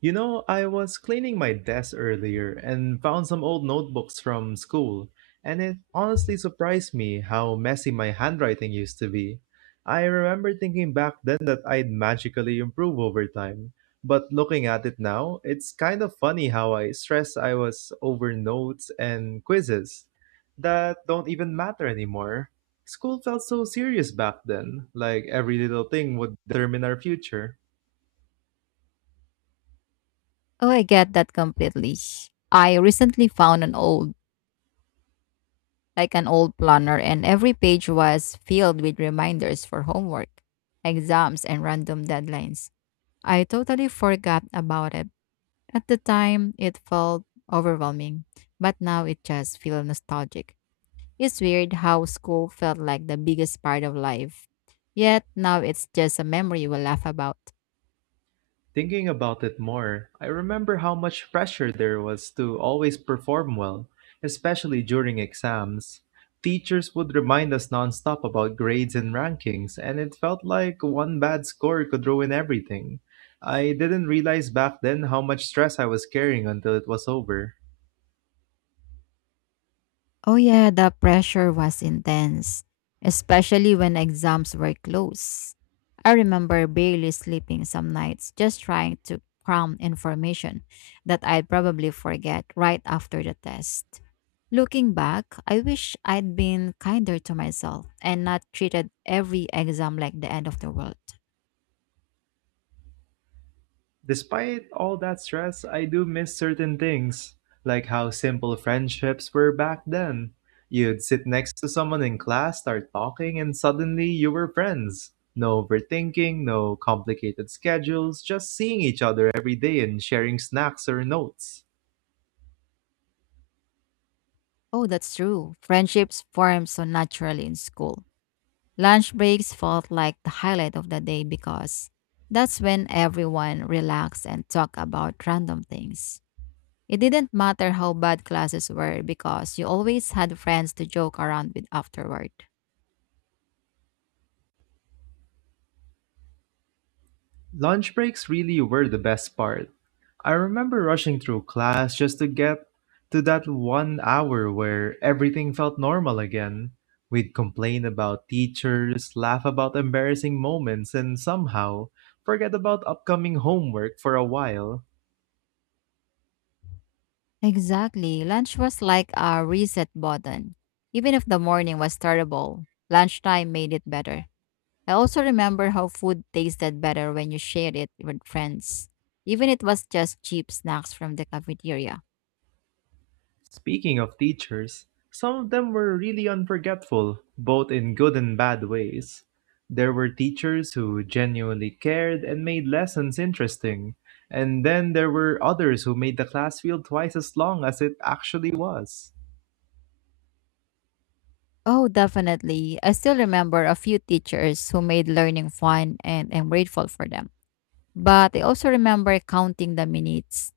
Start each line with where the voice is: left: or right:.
right: You know, I was cleaning my desk earlier and found some old notebooks from school, and it honestly surprised me how messy my handwriting used to be. I remember thinking back then that I'd magically improve over time, but looking at it now, it's kind of funny how I stressed I was over notes and quizzes that don't even matter anymore. School felt so serious back then, like every little thing would determine our future.
left: Oh, I get that completely. I recently found an old, like an old planner, and every page was filled with reminders for homework, exams, and random deadlines. I totally forgot about it. At the time, it felt overwhelming, but now it just feels nostalgic. It's weird how school felt like the biggest part of life, yet now it's just a memory we laugh about.
right: Thinking about it more, I remember how much pressure there was to always perform well, especially during exams. Teachers would remind us nonstop about grades and rankings, and it felt like one bad score could ruin everything. I didn't realize back then how much stress I was carrying until it was over.
left: Oh yeah, the pressure was intense, especially when exams were close. I remember barely sleeping some nights just trying to cram information that I'd probably forget right after the test. Looking back, I wish I'd been kinder to myself and not treated every exam like the end of the world.
right: Despite all that stress, I do miss certain things, like how simple friendships were back then. You'd sit next to someone in class, start talking, and suddenly you were friends. No overthinking, no complicated schedules, just seeing each other every day and sharing snacks or notes.
left: Oh, that's true. Friendships form so naturally in school. Lunch breaks felt like the highlight of the day because that's when everyone relaxed and talked about random things. It didn't matter how bad classes were because you always had friends to joke around with afterward.
right: Lunch breaks really were the best part. I remember rushing through class just to get to that 1 hour where everything felt normal again. We'd complain about teachers, laugh about embarrassing moments, and somehow forget about upcoming homework for a while.
left: Exactly. Lunch was like a reset button. Even if the morning was terrible, lunchtime made it better. I also remember how food tasted better when you shared it with friends, even it was just cheap snacks from the cafeteria.
right: Speaking of teachers, some of them were really unforgetful, both in good and bad ways. There were teachers who genuinely cared and made lessons interesting, and then there were others who made the class feel twice as long as it actually was.
left: Oh, definitely. I still remember a few teachers who made learning fun, and I'm grateful for them. But I also remember counting the minutes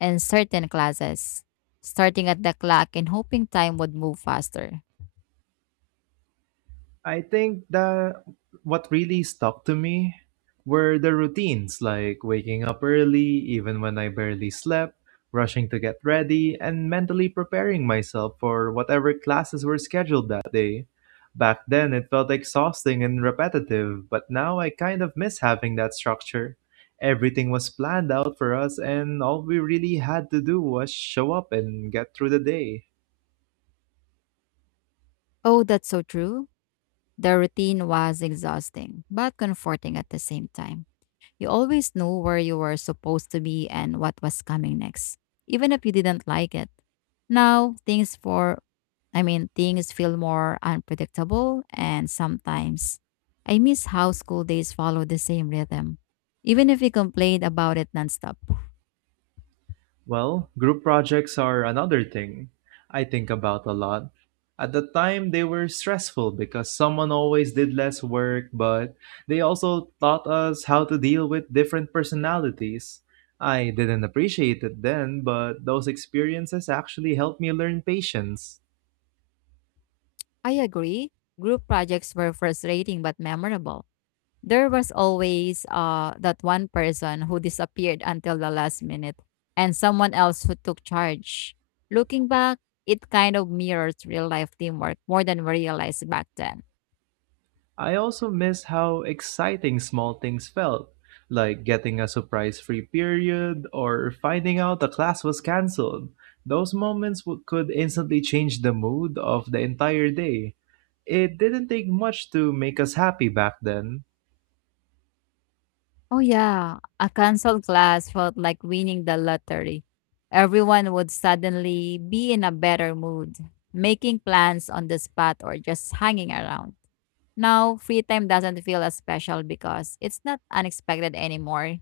left: in certain classes, starting at the clock and hoping time would move faster.
right: I think that what really stuck to me were the routines, like waking up early, even when I barely slept, rushing to get ready, and mentally preparing myself for whatever classes were scheduled that day. Back then, it felt exhausting and repetitive, but now I kind of miss having that structure. Everything was planned out for us, and all we really had to do was show up and get through the day.
left: Oh, that's so true. The routine was exhausting, but comforting at the same time. You always knew where you were supposed to be and what was coming next, even if you didn't like it. Now, things for I mean, things feel more unpredictable, and sometimes I miss how school days follow the same rhythm, even if we complained about it nonstop.
right: Well, group projects are another thing I think about a lot. At the time, they were stressful because someone always did less work, but they also taught us how to deal with different personalities. I didn't appreciate it then, but those experiences actually helped me learn patience.
left: I agree. Group projects were frustrating but memorable. There was always that one person who disappeared until the last minute and someone else who took charge. Looking back, it kind of mirrors real life teamwork more than we realized back then.
right: I also miss how exciting small things felt, like getting a surprise free period or finding out a class was canceled. Those moments could instantly change the mood of the entire day. It didn't take much to make us happy back then.
left: Oh, yeah. A canceled class felt like winning the lottery. Everyone would suddenly be in a better mood, making plans on the spot or just hanging around. Now, free time doesn't feel as special because it's not unexpected anymore.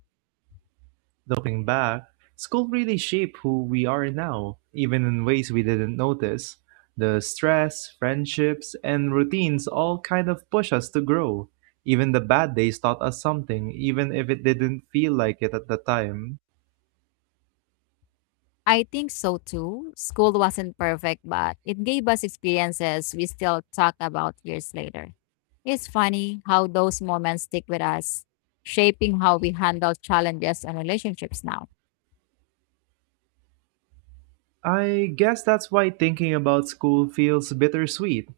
right: Looking back, school really shaped who we are now, even in ways we didn't notice. The stress, friendships, and routines all kind of push us to grow. Even the bad days taught us something, even if it didn't feel like it at the time.
left: I think so too. School wasn't perfect, but it gave us experiences we still talk about years later. It's funny how those moments stick with us, shaping how we handle challenges and relationships now.
right: I guess that's why thinking about school feels bittersweet.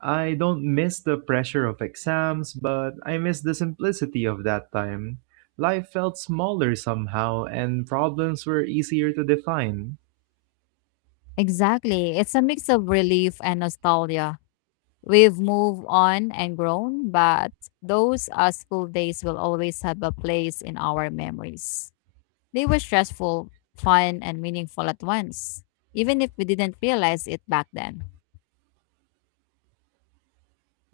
right: I don't miss the pressure of exams, but I miss the simplicity of that time. Life felt smaller somehow, and problems were easier to define.
left: Exactly. It's a mix of relief and nostalgia. We've moved on and grown, but those school days will always have a place in our memories. They were stressful, fun, and meaningful at once, even if we didn't realize it back then.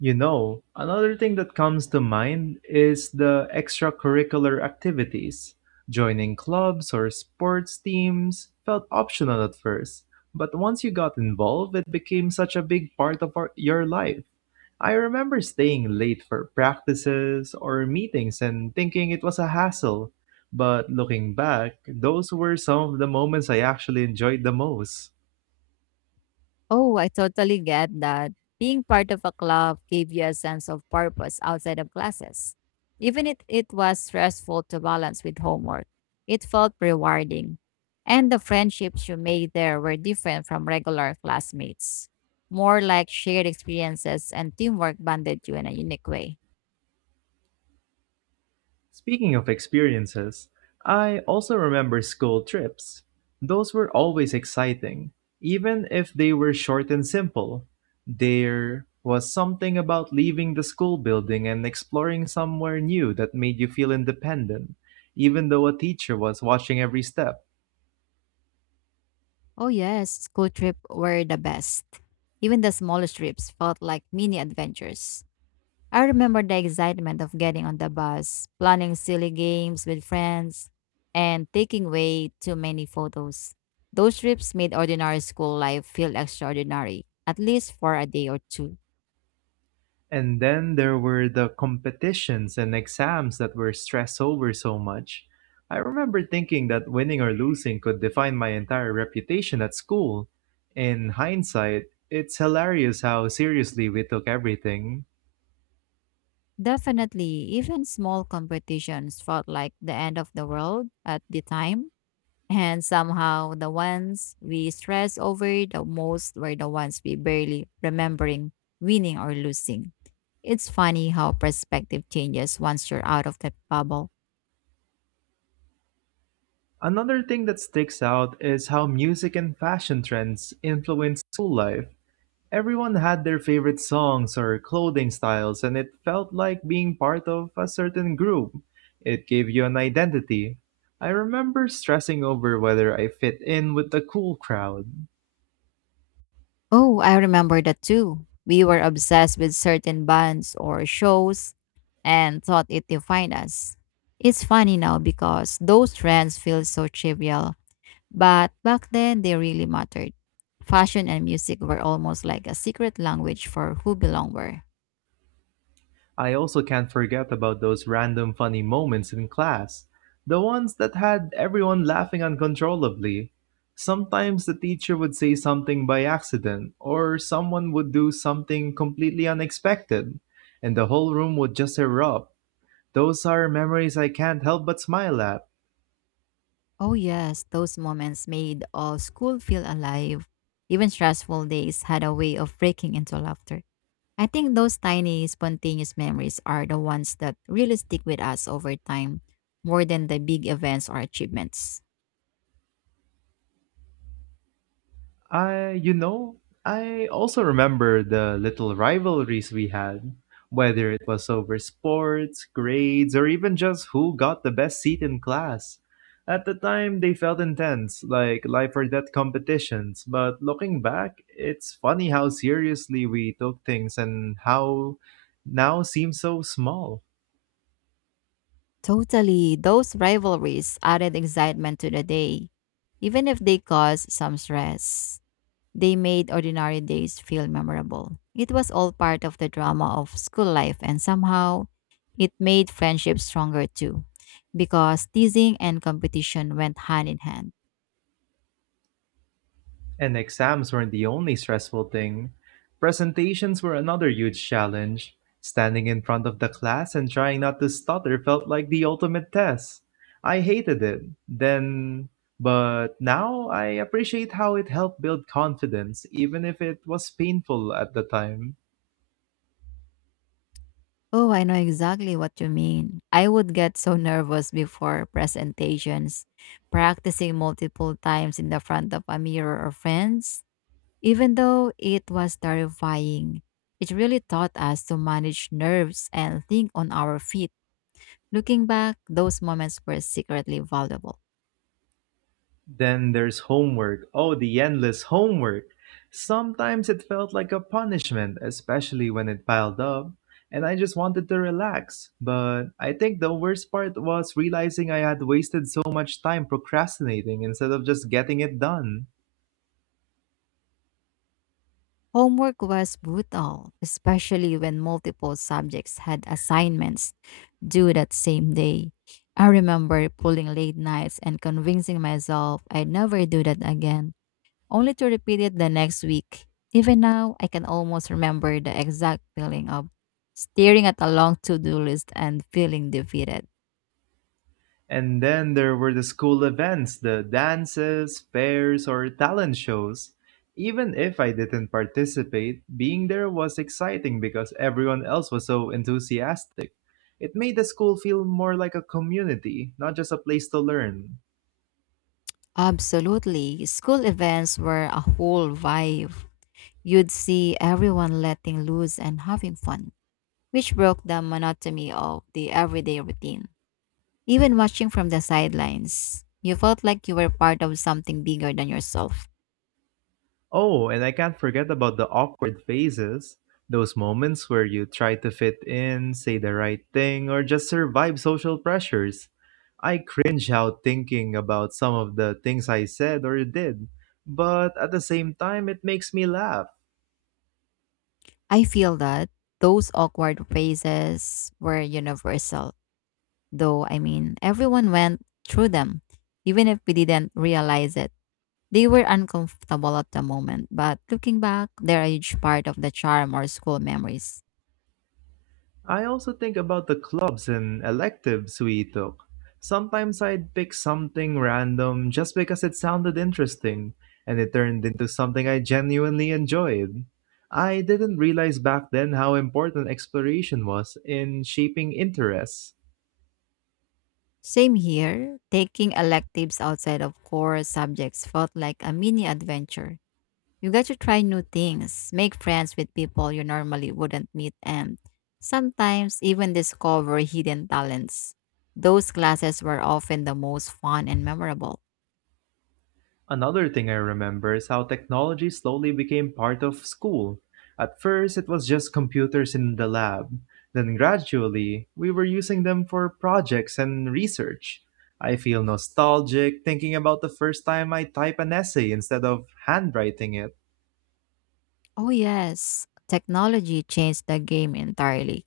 right: You know, another thing that comes to mind is the extracurricular activities. Joining clubs or sports teams felt optional at first, but once you got involved, it became such a big part of our, your life. I remember staying late for practices or meetings and thinking it was a hassle, but looking back, those were some of the moments I actually enjoyed the most.
left: Oh, I totally get that. Being part of a club gave you a sense of purpose outside of classes. Even if it was stressful to balance with homework, it felt rewarding. And the friendships you made there were different from regular classmates. More like shared experiences and teamwork bonded you in a unique way.
right: Speaking of experiences, I also remember school trips. Those were always exciting, even if they were short and simple. There was something about leaving the school building and exploring somewhere new that made you feel independent, even though a teacher was watching every step.
left: Oh, yes, school trips were the best. Even the smallest trips felt like mini adventures. I remember the excitement of getting on the bus, planning silly games with friends, and taking way too many photos. Those trips made ordinary school life feel extraordinary, at least for a day or two.
right: And then there were the competitions and exams that were stressed over so much. I remember thinking that winning or losing could define my entire reputation at school. In hindsight, it's hilarious how seriously we took everything.
left: Definitely, even small competitions felt like the end of the world at the time. And somehow, the ones we stress over the most were the ones we barely remembering winning or losing. It's funny how perspective changes once you're out of that bubble.
right: Another thing that sticks out is how music and fashion trends influence school life. Everyone had their favorite songs or clothing styles, and it felt like being part of a certain group. It gave you an identity. I remember stressing over whether I fit in with the cool crowd.
left: Oh, I remember that too. We were obsessed with certain bands or shows and thought it defined us. It's funny now because those trends feel so trivial, but back then they really mattered. Fashion and music were almost like a secret language for who belong where.
right: I also can't forget about those random funny moments in class, the ones that had everyone laughing uncontrollably. Sometimes the teacher would say something by accident, or someone would do something completely unexpected, and the whole room would just erupt. Those are memories I can't help but smile at.
left: Oh, yes, those moments made all school feel alive. Even stressful days had a way of breaking into laughter. I think those tiny, spontaneous memories are the ones that really stick with us over time, more than the big events or achievements.
right: I, you know, I also remember the little rivalries we had, whether it was over sports, grades, or even just who got the best seat in class. At the time, they felt intense, like life or death competitions, but looking back, it's funny how seriously we took things and how now seems so small.
left: Totally, those rivalries added excitement to the day, even if they caused some stress. They made ordinary days feel memorable. It was all part of the drama of school life, and somehow it made friendships stronger too, because teasing and competition went hand in hand.
right: And exams weren't the only stressful thing. Presentations were another huge challenge. Standing in front of the class and trying not to stutter felt like the ultimate test. I hated it. Then, but now I appreciate how it helped build confidence, even if it was painful at the time.
left: Oh, I know exactly what you mean. I would get so nervous before presentations, practicing multiple times in the front of a mirror or friends. Even though it was terrifying, it really taught us to manage nerves and think on our feet. Looking back, those moments were secretly valuable.
right: Then there's homework. Oh, the endless homework. Sometimes it felt like a punishment, especially when it piled up, and I just wanted to relax. But I think the worst part was realizing I had wasted so much time procrastinating instead of just getting it done.
left: Homework was brutal, especially when multiple subjects had assignments due that same day. I remember pulling late nights and convincing myself I'd never do that again, only to repeat it the next week. Even now, I can almost remember the exact feeling of staring at a long to do list and feeling defeated.
right: And then there were the school events, the dances, fairs, or talent shows. Even if I didn't participate, being there was exciting because everyone else was so enthusiastic. It made the school feel more like a community, not just a place to learn.
left: Absolutely. School events were a whole vibe. You'd see everyone letting loose and having fun, which broke the monotony of the everyday routine. Even watching from the sidelines, you felt like you were part of something bigger than yourself.
right: Oh, and I can't forget about the awkward phases. Those moments where you try to fit in, say the right thing, or just survive social pressures. I cringe out thinking about some of the things I said or did, but at the same time, it makes me laugh.
left: I feel that those awkward phases were universal, everyone went through them, even if we didn't realize it. They were uncomfortable at the moment, but looking back, they're a huge part of the charm or school memories.
right: I also think about the clubs and electives we took. Sometimes I'd pick something random just because it sounded interesting, and it turned into something I genuinely enjoyed. I didn't realize back then how important exploration was in shaping interests.
left: Same here, taking electives outside of core subjects felt like a mini adventure. You got to try new things, make friends with people you normally wouldn't meet, and sometimes even discover hidden talents. Those classes were often the most fun and memorable.
right: Another thing I remember is how technology slowly became part of school. At first, it was just computers in the lab. Then, gradually, we were using them for projects and research. I feel nostalgic thinking about the first time I type an essay instead of handwriting it.
left: Oh, yes, technology changed the game entirely.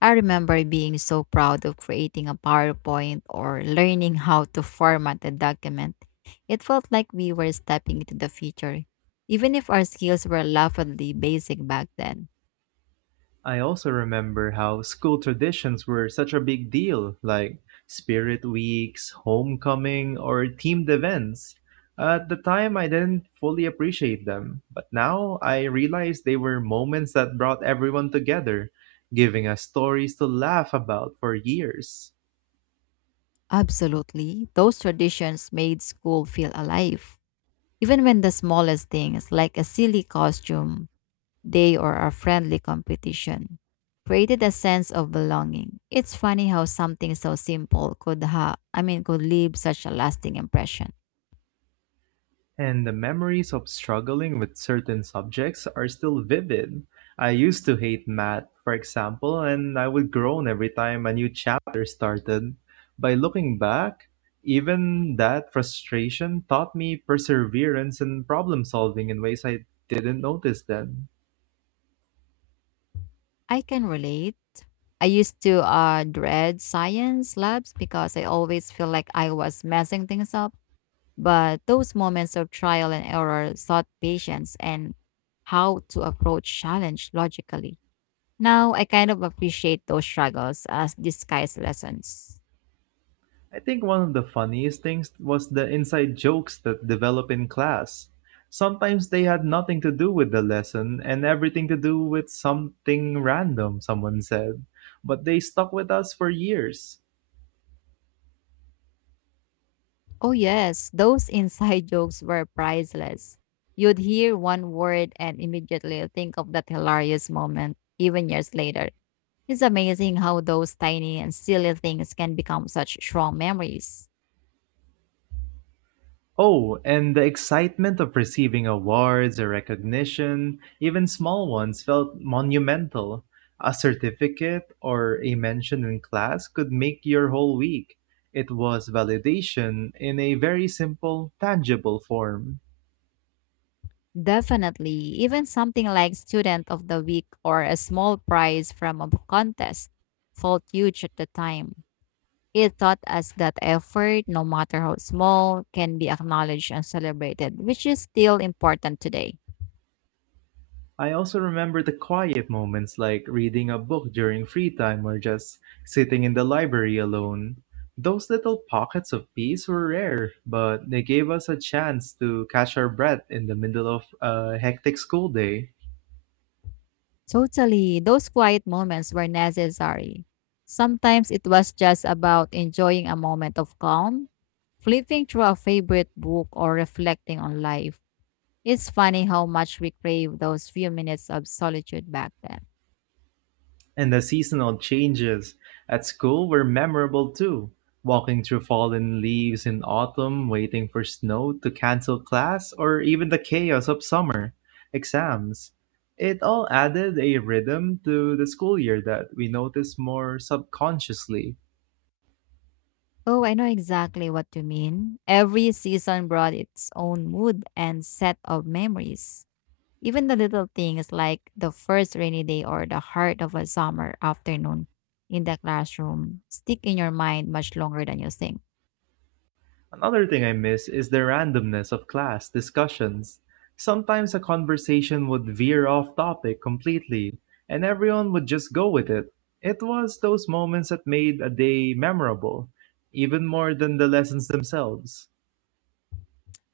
left: I remember being so proud of creating a PowerPoint or learning how to format a document. It felt like we were stepping into the future, even if our skills were laughably basic back then.
right: I also remember how school traditions were such a big deal, like spirit weeks, homecoming, or teamed events. At the time, I didn't fully appreciate them, but now I realize they were moments that brought everyone together, giving us stories to laugh about for years.
left: Absolutely. Those traditions made school feel alive. Even when the smallest things, like a silly costume day or a friendly competition, created a sense of belonging. It's funny how something so simple could ha I mean could leave such a lasting impression.
right: And the memories of struggling with certain subjects are still vivid. I used to hate math, for example, and I would groan every time a new chapter started. By looking back, even that frustration taught me perseverance and problem solving in ways I didn't notice then.
left: I can relate. I used to dread science labs because I always feel like I was messing things up. But those moments of trial and error taught patience and how to approach challenge logically. Now I kind of appreciate those struggles as disguised lessons.
right: I think one of the funniest things was the inside jokes that develop in class. Sometimes they had nothing to do with the lesson and everything to do with something random someone said, but they stuck with us for years.
left: Oh yes, those inside jokes were priceless. You'd hear one word and immediately think of that hilarious moment, even years later. It's amazing how those tiny and silly things can become such strong memories.
right: Oh, and the excitement of receiving awards or recognition, even small ones, felt monumental. A certificate or a mention in class could make your whole week. It was validation in a very simple, tangible form.
left: Definitely. Even something like Student of the Week or a small prize from a contest felt huge at the time. It taught us that effort, no matter how small, can be acknowledged and celebrated, which is still important today.
right: I also remember the quiet moments like reading a book during free time or just sitting in the library alone. Those little pockets of peace were rare, but they gave us a chance to catch our breath in the middle of a hectic school day.
left: Totally. Those quiet moments were necessary. Sometimes it was just about enjoying a moment of calm, flipping through a favorite book, or reflecting on life. It's funny how much we crave those few minutes of solitude back then.
right: And the seasonal changes at school were memorable too. Walking through fallen leaves in autumn, waiting for snow to cancel class, or even the chaos of summer exams. It all added a rhythm to the school year that we noticed more subconsciously.
left: Oh, I know exactly what you mean. Every season brought its own mood and set of memories. Even the little things like the first rainy day or the heart of a summer afternoon in the classroom stick in your mind much longer than you think.
right: Another thing I miss is the randomness of class discussions. Sometimes a conversation would veer off topic completely, and everyone would just go with it. It was those moments that made a day memorable, even more than the lessons themselves.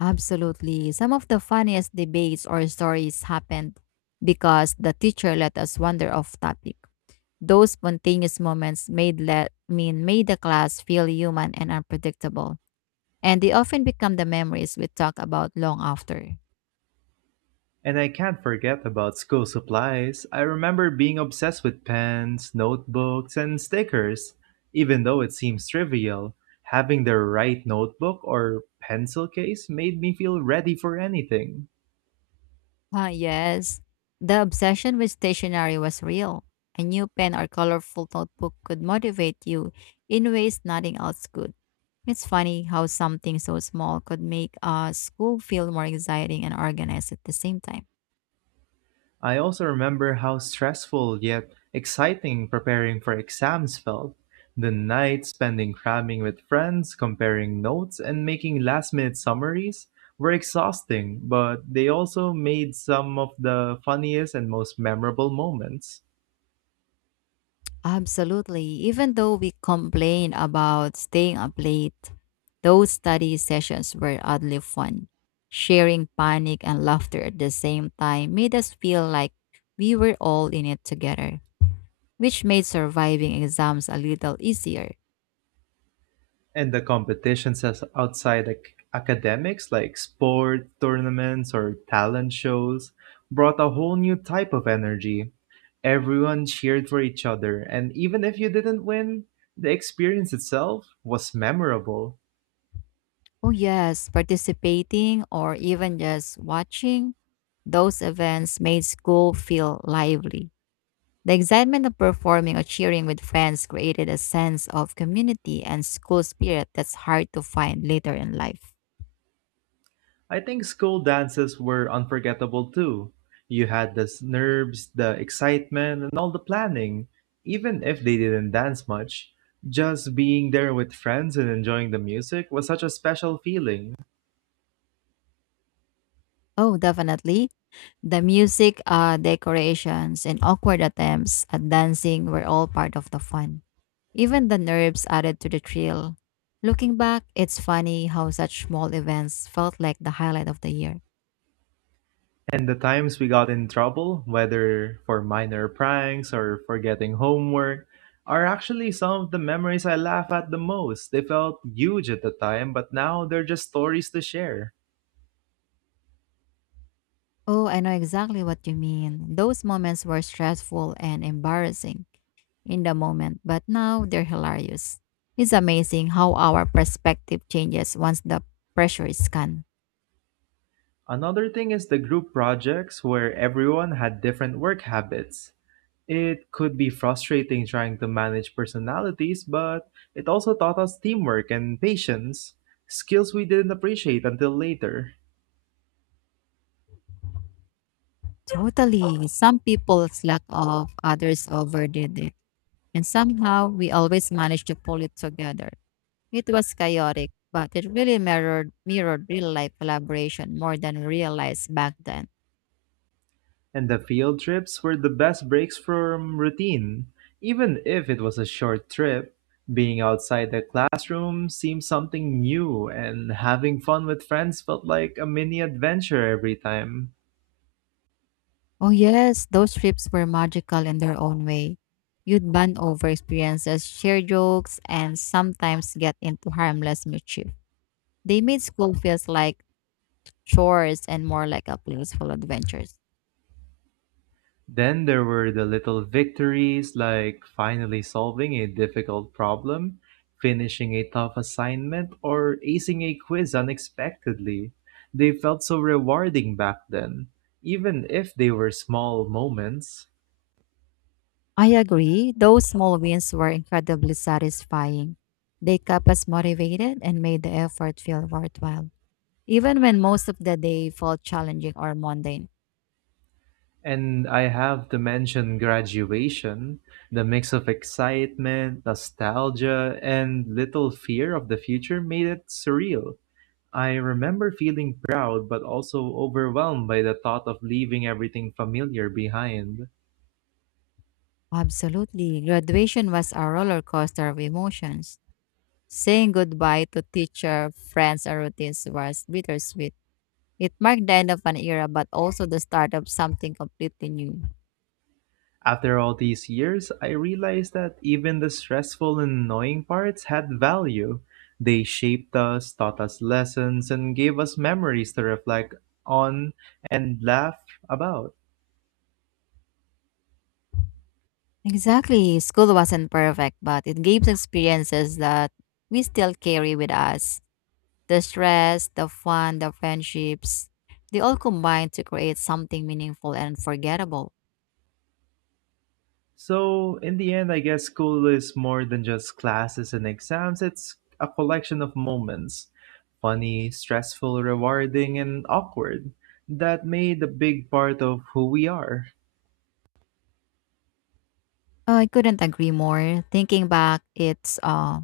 left: Absolutely. Some of the funniest debates or stories happened because the teacher let us wander off topic. Those spontaneous moments made let mean made the class feel human and unpredictable. And they often become the memories we talk about long after.
right: And I can't forget about school supplies. I remember being obsessed with pens, notebooks, and stickers, even though it seems trivial. Having the right notebook or pencil case made me feel ready for anything.
left: Ah, yes. The obsession with stationery was real. A new pen or colorful notebook could motivate you in ways nothing else could. It's funny how something so small could make a school feel more exciting and organized at the same time.
right: I also remember how stressful yet exciting preparing for exams felt. The nights spending cramming with friends, comparing notes, and making last minute summaries were exhausting, but they also made some of the funniest and most memorable moments.
left: Absolutely. Even though we complain about staying up late, those study sessions were oddly fun. Sharing panic and laughter at the same time made us feel like we were all in it together, which made surviving exams a little easier.
right: And the competitions as outside academics, like sport tournaments or talent shows, brought a whole new type of energy. Everyone cheered for each other, and even if you didn't win, the experience itself was memorable.
left: Oh, yes, participating or even just watching those events made school feel lively. The excitement of performing or cheering with friends created a sense of community and school spirit that's hard to find later in life.
right: I think school dances were unforgettable too. You had the nerves, the excitement, and all the planning. Even if they didn't dance much, just being there with friends and enjoying the music was such a special feeling.
left: Oh, definitely. The music, decorations, and awkward attempts at dancing were all part of the fun. Even the nerves added to the thrill. Looking back, it's funny how such small events felt like the highlight of the year.
right: And the times we got in trouble, whether for minor pranks or for getting homework, are actually some of the memories I laugh at the most. They felt huge at the time, but now they're just stories to share.
left: Oh, I know exactly what you mean. Those moments were stressful and embarrassing in the moment, but now they're hilarious. It's amazing how our perspective changes once the pressure is gone.
right: Another thing is the group projects where everyone had different work habits. It could be frustrating trying to manage personalities, but it also taught us teamwork and patience, skills we didn't appreciate until later.
left: Totally. Some people slack off, others overdid it. And somehow we always managed to pull it together. It was chaotic, but it really mirrored real life collaboration more than we realized back then.
right: And the field trips were the best breaks from routine. Even if it was a short trip, being outside the classroom seemed something new, and having fun with friends felt like a mini adventure every time.
left: Oh yes, those trips were magical in their own way. You'd bond over experiences, share jokes, and sometimes get into harmless mischief. They made school feels like chores and more like a playful adventures.
right: Then there were the little victories, like finally solving a difficult problem, finishing a tough assignment, or acing a quiz unexpectedly. They felt so rewarding back then, even if they were small moments.
left: I agree. Those small wins were incredibly satisfying. They kept us motivated and made the effort feel worthwhile, even when most of the day felt challenging or mundane.
right: And I have to mention graduation, the mix of excitement, nostalgia, and little fear of the future made it surreal. I remember feeling proud but also overwhelmed by the thought of leaving everything familiar behind.
left: Absolutely. Graduation was a roller coaster of emotions. Saying goodbye to teacher, friends, and routines was bittersweet. It marked the end of an era, but also the start of something completely new.
right: After all these years, I realized that even the stressful and annoying parts had value. They shaped us, taught us lessons, and gave us memories to reflect on and laugh about.
left: Exactly. School wasn't perfect, but it gave us experiences that we still carry with us. The stress, the fun, the friendships, they all combine to create something meaningful and unforgettable.
right: So, in the end, I guess school is more than just classes and exams. It's a collection of moments, funny, stressful, rewarding, and awkward, that made a big part of who we are.
left: I couldn't agree more. Thinking back, it's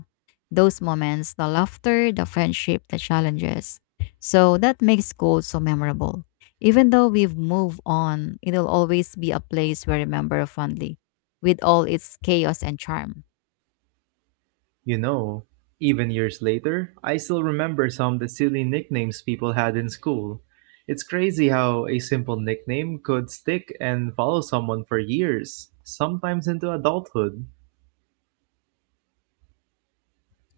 left: those moments, the laughter, the friendship, the challenges. So that makes school so memorable. Even though we've moved on, it'll always be a place we remember fondly, with all its chaos and charm.
right: You know, even years later, I still remember some of the silly nicknames people had in school. It's crazy how a simple nickname could stick and follow someone for years, sometimes into adulthood.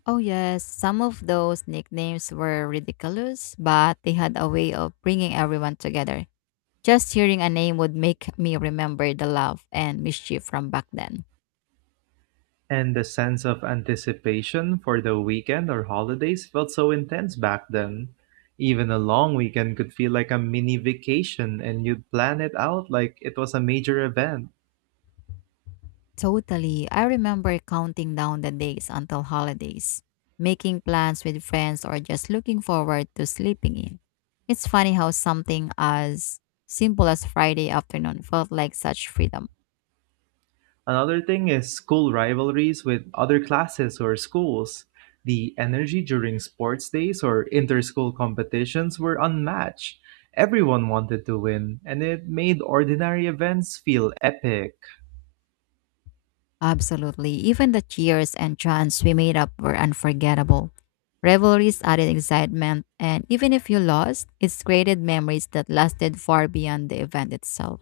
left: Oh, yes, some of those nicknames were ridiculous, but they had a way of bringing everyone together. Just hearing a name would make me remember the love and mischief from back then.
right: And the sense of anticipation for the weekend or holidays felt so intense back then. Even a long weekend could feel like a mini vacation, and you'd plan it out like it was a major event.
left: Totally. I remember counting down the days until holidays, making plans with friends, or just looking forward to sleeping in. It's funny how something as simple as Friday afternoon felt like such freedom.
right: Another thing is school rivalries with other classes or schools. The energy during sports days or inter school competitions were unmatched. Everyone wanted to win, and it made ordinary events feel epic.
left: Absolutely. Even the cheers and chants we made up were unforgettable. Revelries added excitement, and even if you lost, it created memories that lasted far beyond the event itself.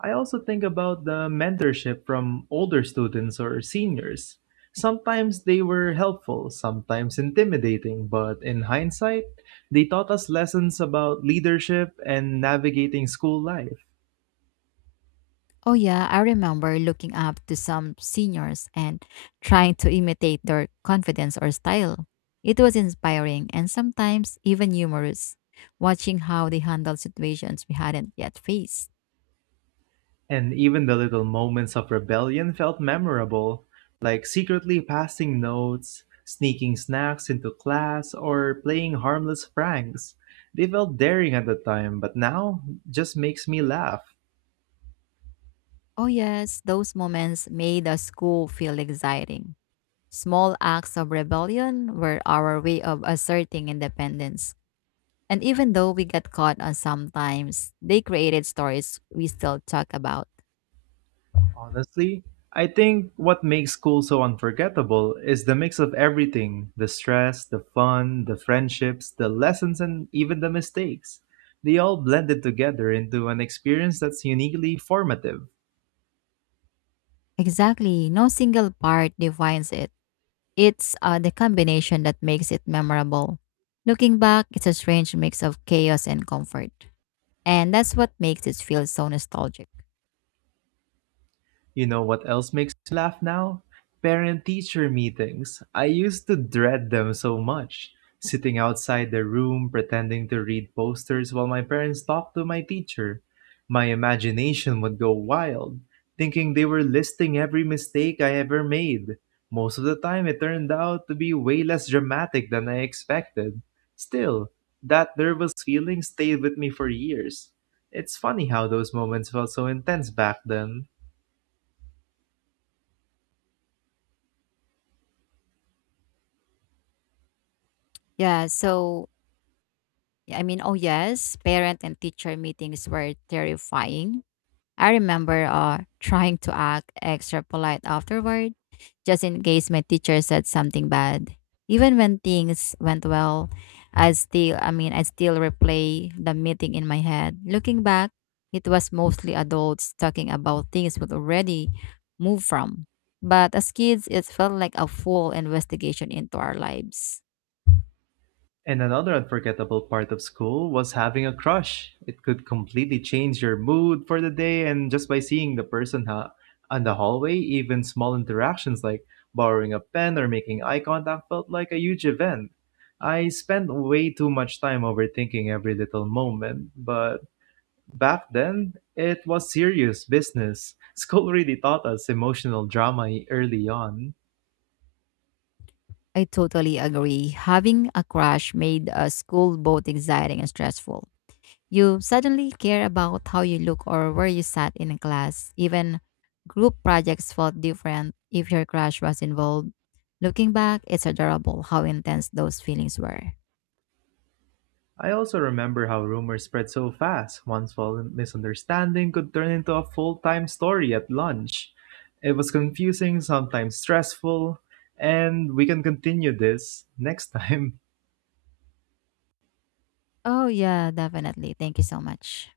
right: I also think about the mentorship from older students or seniors. Sometimes they were helpful, sometimes intimidating, but in hindsight, they taught us lessons about leadership and navigating school life.
left: Oh, yeah, I remember looking up to some seniors and trying to imitate their confidence or style. It was inspiring and sometimes even humorous, watching how they handled situations we hadn't yet faced.
right: And even the little moments of rebellion felt memorable, like secretly passing notes, sneaking snacks into class, or playing harmless pranks. They felt daring at the time, but now just makes me laugh.
left: Oh, yes, those moments made the school feel exciting. Small acts of rebellion were our way of asserting independence. And even though we got caught on sometimes, they created stories we still talk about.
right: Honestly, I think what makes school so unforgettable is the mix of everything, the stress, the fun, the friendships, the lessons, and even the mistakes. They all blended together into an experience that's uniquely formative.
left: Exactly. No single part defines it. It's the combination that makes it memorable. Looking back, it's a strange mix of chaos and comfort. And that's what makes it feel so nostalgic.
right: You know what else makes me laugh now? Parent teacher meetings. I used to dread them so much. Sitting outside the room, pretending to read posters while my parents talked to my teacher. My imagination would go wild, thinking they were listing every mistake I ever made. Most of the time, it turned out to be way less dramatic than I expected. Still, that nervous feeling stayed with me for years. It's funny how those moments felt so intense back then.
left: Yeah, so, oh yes, parent and teacher meetings were terrifying. I remember trying to act extra polite afterward, just in case my teacher said something bad. Even when things went well, I still replay the meeting in my head. Looking back, it was mostly adults talking about things we'd already moved from. But as kids, it felt like a full investigation into our lives.
right: And another unforgettable part of school was having a crush. It could completely change your mood for the day, and just by seeing the person on the hallway, even small interactions like borrowing a pen or making eye contact felt like a huge event. I spent way too much time overthinking every little moment, but back then, it was serious business. School really taught us emotional drama early on.
left: I totally agree. Having a crash made school both exciting and stressful. You suddenly care about how you look or where you sat in a class. Even group projects felt different if your crush was involved. Looking back, it's adorable how intense those feelings were.
right: I also remember how rumors spread so fast. One small misunderstanding could turn into a full time story at lunch. It was confusing, sometimes stressful, and we can continue this next time.
left: Oh, yeah, definitely. Thank you so much.